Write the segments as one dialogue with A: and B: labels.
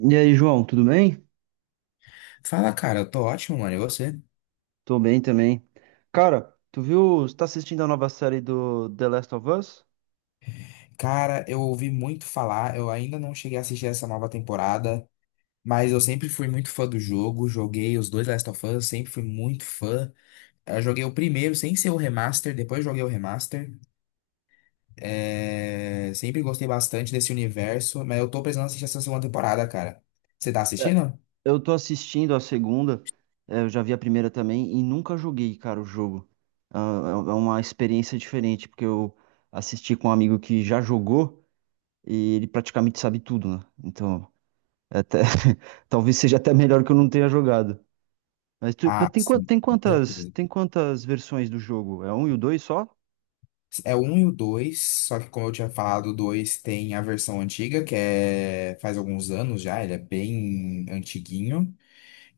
A: E aí, João, tudo bem?
B: Fala, cara, eu tô ótimo, mano. E você?
A: Tô bem também. Cara, tu viu, você tá assistindo a nova série do The Last of Us?
B: Cara, eu ouvi muito falar, eu ainda não cheguei a assistir essa nova temporada, mas eu sempre fui muito fã do jogo, joguei os dois Last of Us, sempre fui muito fã. Eu joguei o primeiro sem ser o remaster, depois joguei o remaster. Sempre gostei bastante desse universo, mas eu tô precisando assistir essa segunda temporada, cara. Você tá
A: É,
B: assistindo?
A: Eu tô assistindo a segunda, eu já vi a primeira também e nunca joguei, cara, o jogo. Ah, é uma experiência diferente, porque eu assisti com um amigo que já jogou e ele praticamente sabe tudo, né? Então, é até, talvez seja até melhor que eu não tenha jogado. Mas, mas
B: Ah,
A: tem,
B: sim, com certeza.
A: tem quantas versões do jogo? É um e o dois só?
B: É o 1 e o 2, só que como eu tinha falado, o 2 tem a versão antiga, que é faz alguns anos já, ele é bem antiguinho,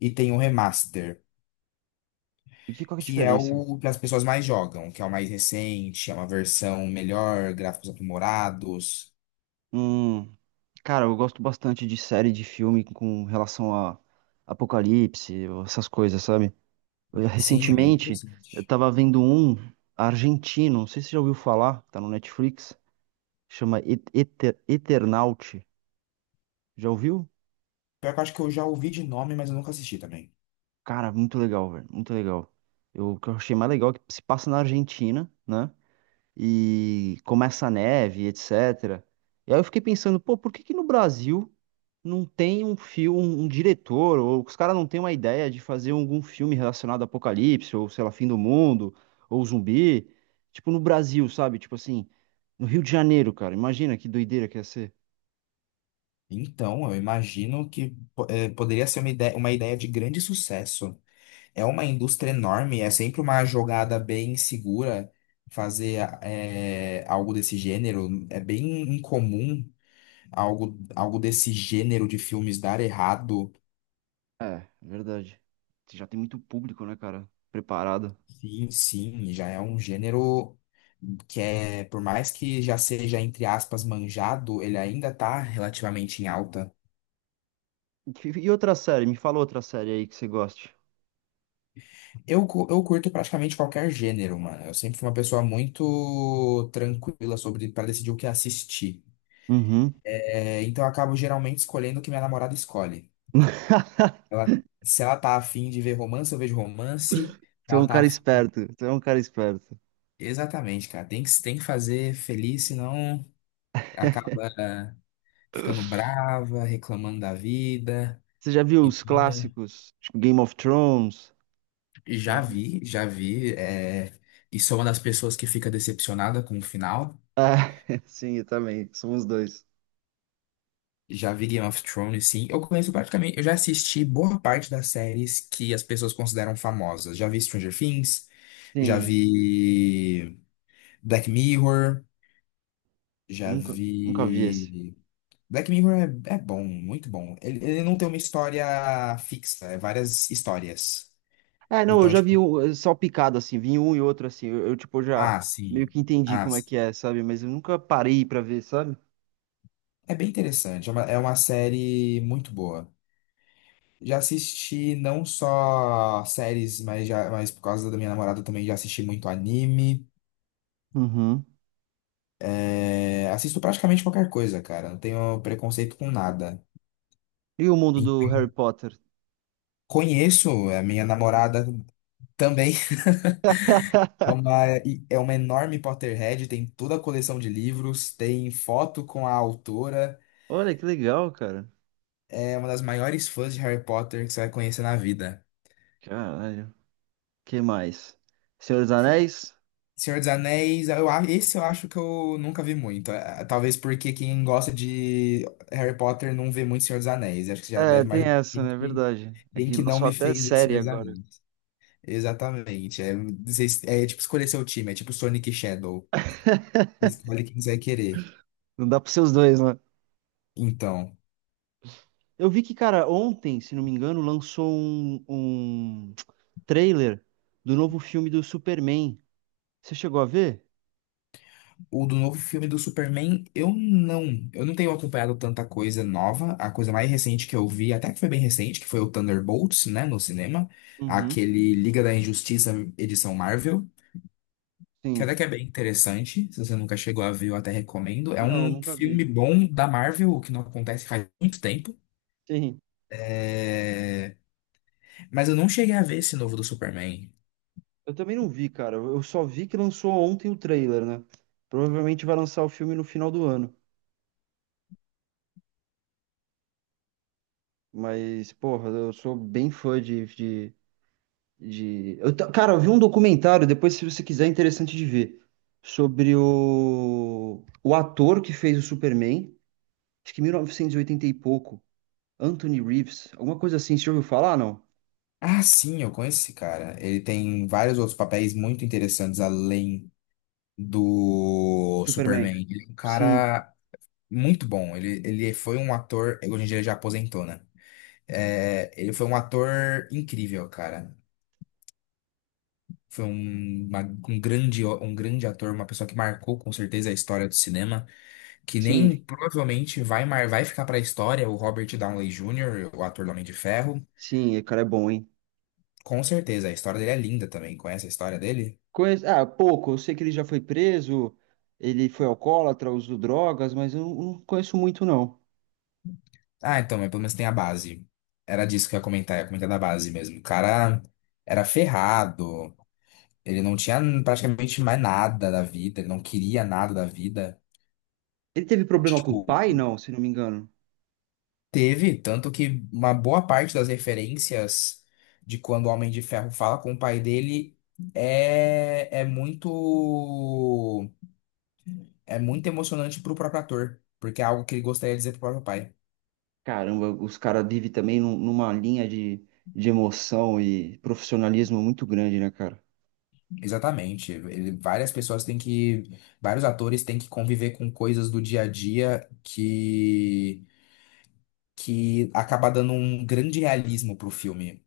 B: e tem o remaster,
A: E que, qual que é a
B: que é
A: diferença?
B: o que as pessoas mais jogam, que é o mais recente, é uma versão melhor, gráficos aprimorados.
A: Hum, cara, eu gosto bastante de série de filme com relação a apocalipse, essas coisas, sabe? Eu,
B: Sim, é bem
A: recentemente, eu
B: interessante.
A: tava vendo um argentino, não sei se você já ouviu falar, tá no Netflix, chama Eternaut. Já ouviu?
B: Pior que eu acho que eu já ouvi de nome, mas eu nunca assisti também.
A: Cara, muito legal, velho, muito legal. Eu, o que eu achei mais legal é que se passa na Argentina, né? E começa a neve, etc. E aí eu fiquei pensando, pô, por que que no Brasil não tem um filme, um diretor, ou os caras não têm uma ideia de fazer algum filme relacionado a apocalipse, ou sei lá, fim do mundo, ou zumbi? Tipo, no Brasil, sabe? Tipo assim, no Rio de Janeiro, cara. Imagina que doideira que ia ser.
B: Então, eu imagino que poderia ser uma ideia de grande sucesso. É uma indústria enorme, é sempre uma jogada bem segura fazer algo desse gênero. É bem incomum algo desse gênero de filmes dar errado.
A: É, verdade. Você já tem muito público, né, cara? Preparado.
B: Sim, sim, já é um gênero que é, por mais que já seja, entre aspas, manjado, ele ainda tá relativamente em alta.
A: E outra série? Me fala outra série aí que você goste.
B: Eu curto praticamente qualquer gênero, mano. Eu sempre fui uma pessoa muito tranquila sobre para decidir o que assistir.
A: Uhum.
B: É, então eu acabo geralmente escolhendo o que minha namorada escolhe. Ela, se ela tá afim de ver romance, eu vejo romance.
A: Tu é
B: Ela
A: um
B: tá
A: cara
B: afim.
A: esperto. Tu é um cara esperto.
B: Exatamente, cara. Tem que fazer feliz, senão acaba ficando brava, reclamando da vida.
A: Você já viu os
B: Então, né,
A: clássicos, tipo Game of Thrones?
B: já
A: Já-
B: vi, já vi. E sou uma das pessoas que fica decepcionada com o final.
A: Ah, sim, eu também. Somos dois.
B: Já vi Game of Thrones, sim. Eu conheço praticamente. Eu já assisti boa parte das séries que as pessoas consideram famosas. Já vi Stranger Things, já
A: Sim,
B: vi Black Mirror,
A: eu
B: já
A: nunca, nunca vi esse.
B: vi. Black Mirror é bom, muito bom. Ele não tem uma história fixa, é várias histórias.
A: É, não, eu
B: Então,
A: já
B: tipo,
A: vi um, só picado, assim, vi um e outro, assim. Tipo, já
B: ah,
A: meio
B: sim.
A: que entendi
B: Ah,
A: como é
B: sim.
A: que é, sabe? Mas eu nunca parei pra ver, sabe?
B: É bem interessante. É uma série muito boa. Já assisti não só séries, mas por causa da minha namorada também já assisti muito anime.
A: Uhum.
B: É, assisto praticamente qualquer coisa, cara. Não tenho preconceito com nada.
A: E o mundo do Harry
B: Então,
A: Potter?
B: conheço a minha namorada também. É uma, é uma enorme Potterhead, tem toda a coleção de livros, tem foto com a autora.
A: Olha, que legal, cara.
B: É uma das maiores fãs de Harry Potter que você vai conhecer na vida.
A: Caralho. Que mais? Senhor dos Anéis?
B: Senhor dos Anéis, esse eu acho que eu nunca vi muito. Talvez porque quem gosta de Harry Potter não vê muito Senhor dos Anéis. Acho que já
A: É,
B: deve
A: tem
B: imaginar
A: essa,
B: quem
A: né? É
B: que,
A: verdade. É
B: quem
A: que
B: que não
A: lançou
B: me
A: até
B: fez ver
A: série
B: Senhor dos
A: agora.
B: Anéis. Exatamente. É tipo escolher seu time, é tipo Sonic e Shadow. Escolhe quem você vai querer.
A: Não dá pra ser os dois, né?
B: Então.
A: Eu vi que, cara, ontem, se não me engano, lançou um trailer do novo filme do Superman. Você chegou a ver?
B: O do novo filme do Superman, eu não. Eu não tenho acompanhado tanta coisa nova. A coisa mais recente que eu vi, até que foi bem recente, que foi o Thunderbolts, né, no cinema.
A: Uhum.
B: Aquele Liga da Injustiça edição Marvel, que até
A: Sim.
B: que é bem interessante. Se você nunca chegou a ver, eu até recomendo. É
A: Não,
B: um
A: nunca vi.
B: filme bom da Marvel, o que não acontece faz muito tempo.
A: Sim.
B: É, mas eu não cheguei a ver esse novo do Superman.
A: Eu também não vi, cara. Eu só vi que lançou ontem o trailer, né? Provavelmente vai lançar o filme no final do ano. Mas, porra, eu sou bem fã de... Eu, cara, eu vi um documentário, depois, se você quiser, é interessante de ver, sobre o ator que fez o Superman. Acho que 1980 e oitenta e pouco, Anthony Reeves, alguma coisa assim, você já ouviu falar, não?
B: Ah, sim, eu conheço esse cara. Ele tem vários outros papéis muito interessantes além do
A: Superman.
B: Superman. Ele é um
A: Sim,
B: cara muito bom. Ele foi um ator. Hoje em dia ele já aposentou, né? É, ele foi um ator incrível, cara. Foi um grande ator, uma pessoa que marcou com certeza a história do cinema, que nem
A: sim,
B: provavelmente vai ficar pra história o Robert Downey Jr., o ator do Homem de Ferro.
A: sim, o cara é bom, hein?
B: Com certeza, a história dele é linda também. Conhece a história dele?
A: Ah, pouco, eu sei que ele já foi preso, ele foi alcoólatra, usou drogas, mas eu não conheço muito, não.
B: Ah, então, mas pelo menos tem a base. Era disso que eu ia comentar da base mesmo. O cara era ferrado, ele não tinha praticamente mais nada da vida, ele não queria nada da vida.
A: Ele teve problema com o
B: Tipo,
A: pai, não, se não me engano.
B: teve, tanto que uma boa parte das referências de quando o Homem de Ferro fala com o pai dele é, é muito é muito emocionante pro próprio ator, porque é algo que ele gostaria de dizer pro próprio pai.
A: Caramba, os caras vivem também numa linha de emoção e profissionalismo muito grande, né, cara?
B: Exatamente. Ele- várias pessoas têm que, vários atores têm que conviver com coisas do dia a dia que acaba dando um grande realismo pro filme.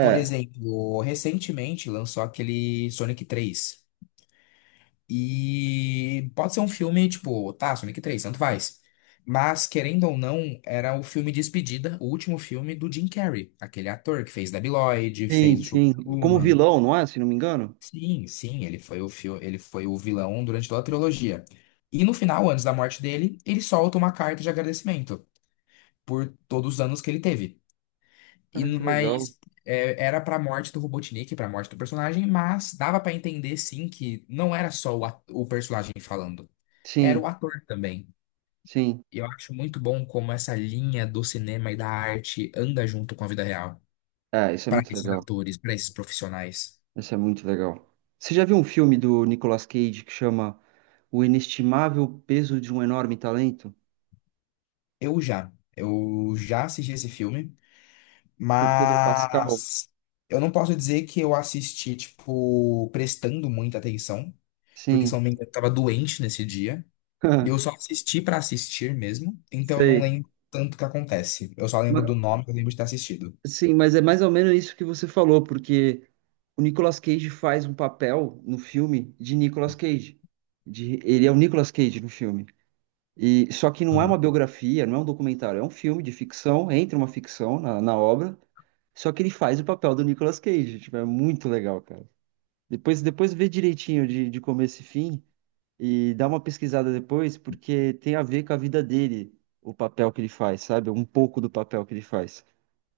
B: Por exemplo, recentemente lançou aquele Sonic 3. E pode ser um filme, tipo, tá, Sonic 3 tanto faz. Mas, querendo ou não, era o filme de despedida, o último filme do Jim Carrey, aquele ator que fez Debi Lloyd, fez
A: sim,
B: o Show
A: sim. Como
B: Truman.
A: vilão, não é? Se não me engano.
B: Sim, sim, ele foi o fio, ele foi o vilão durante toda a trilogia. E no final, antes da morte dele, ele solta uma carta de agradecimento por todos os anos que ele teve. E,
A: Cara, que legal.
B: era pra morte do Robotnik, pra morte do personagem, mas dava pra entender sim que não era só o personagem falando, era
A: Sim,
B: o ator também.
A: sim.
B: E eu acho muito bom como essa linha do cinema e da arte anda junto com a vida real,
A: É, isso é
B: pra
A: muito
B: esses
A: legal.
B: atores, pra esses profissionais.
A: Isso é muito legal. Você já viu um filme do Nicolas Cage que chama O Inestimável Peso de um Enorme Talento?
B: Eu já assisti esse filme,
A: Com o Pedro Pascal?
B: mas eu não posso dizer que eu assisti, tipo, prestando muita atenção, porque se eu
A: Sim.
B: não me engano, eu tava doente nesse dia. Eu só assisti pra assistir mesmo, então eu não
A: Sei.
B: lembro tanto o que acontece. Eu só lembro
A: Ma-
B: do nome, eu lembro de ter assistido.
A: Sim, mas é mais ou menos isso que você falou, porque o Nicolas Cage faz um papel no filme de Nicolas Cage. De, ele é o Nicolas Cage no filme. E só que não é uma
B: Aham.
A: biografia, não é um documentário, é um filme de ficção, entra uma ficção na obra, só que ele faz o papel do Nicolas Cage. Tipo, é muito legal, cara. Depois vê direitinho de começo e fim e dá uma pesquisada depois, porque tem a ver com a vida dele, o papel que ele faz, sabe? Um pouco do papel que ele faz.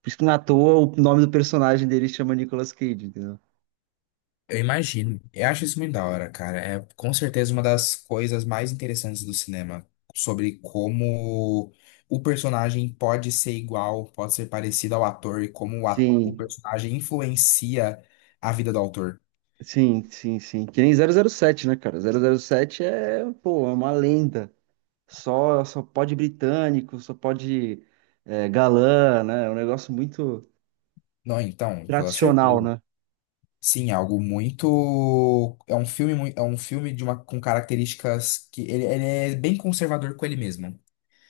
A: Por isso que não é à toa o nome do personagem dele chama Nicolas Cage, entendeu?
B: Eu imagino. Eu acho isso muito da hora, cara. É com certeza uma das coisas mais interessantes do cinema, sobre como o personagem pode ser igual, pode ser parecido ao ator e como o
A: Sim,
B: personagem influencia a vida do autor.
A: sim. Que nem 007 né, cara? 007 é, pô, é uma lenda. Só pode britânico, só pode é, galã, né? É um negócio muito
B: Não, então, com toda
A: tradicional,
B: certeza.
A: né?
B: Sim, é algo muito. É um filme com características que ele é bem conservador com ele mesmo.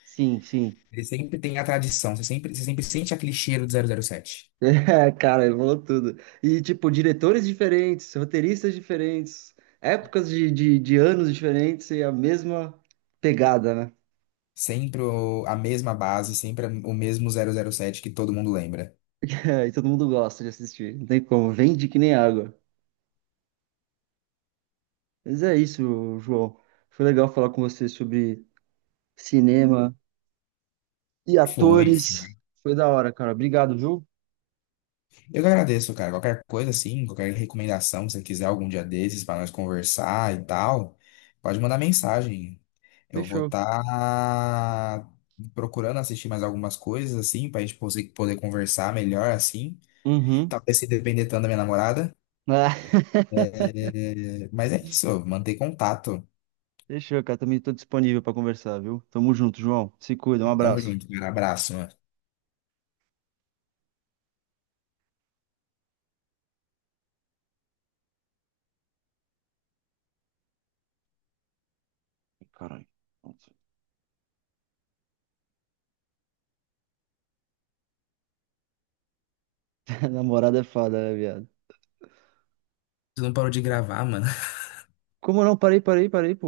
A: Sim, sim,
B: Ele sempre tem a tradição, você sempre sente aquele cheiro do 007.
A: é, cara, evoluiu tudo. E, tipo, diretores diferentes, roteiristas diferentes, épocas de anos diferentes e a mesma pegada, né?
B: Sempre a mesma base, sempre o mesmo 007 que todo mundo lembra.
A: É, e todo mundo gosta de assistir. Não tem como, vende que nem água. Mas é isso, João. Foi legal falar com você sobre cinema e
B: Foi.
A: atores. Foi da hora, cara. Obrigado, viu?
B: Eu que agradeço, cara. Qualquer coisa assim, qualquer recomendação, se você quiser algum dia desses para nós conversar e tal, pode mandar mensagem. Eu vou
A: Fechou.
B: estar procurando assistir mais algumas coisas assim, para a gente poder conversar melhor assim.
A: Uhum.
B: Talvez se depender tanto da minha namorada.
A: Ah,
B: Mas é isso, manter contato.
A: fechou, cara. Também tô disponível pra conversar, viu? Tamo junto, João. Se cuida, um
B: Tamo
A: abraço.
B: junto, cara. Abraço, mano.
A: Caralho. Namorada é foda, né, viado?
B: Você não parou de gravar, mano.
A: Como não? Parei, parei, parei, pô.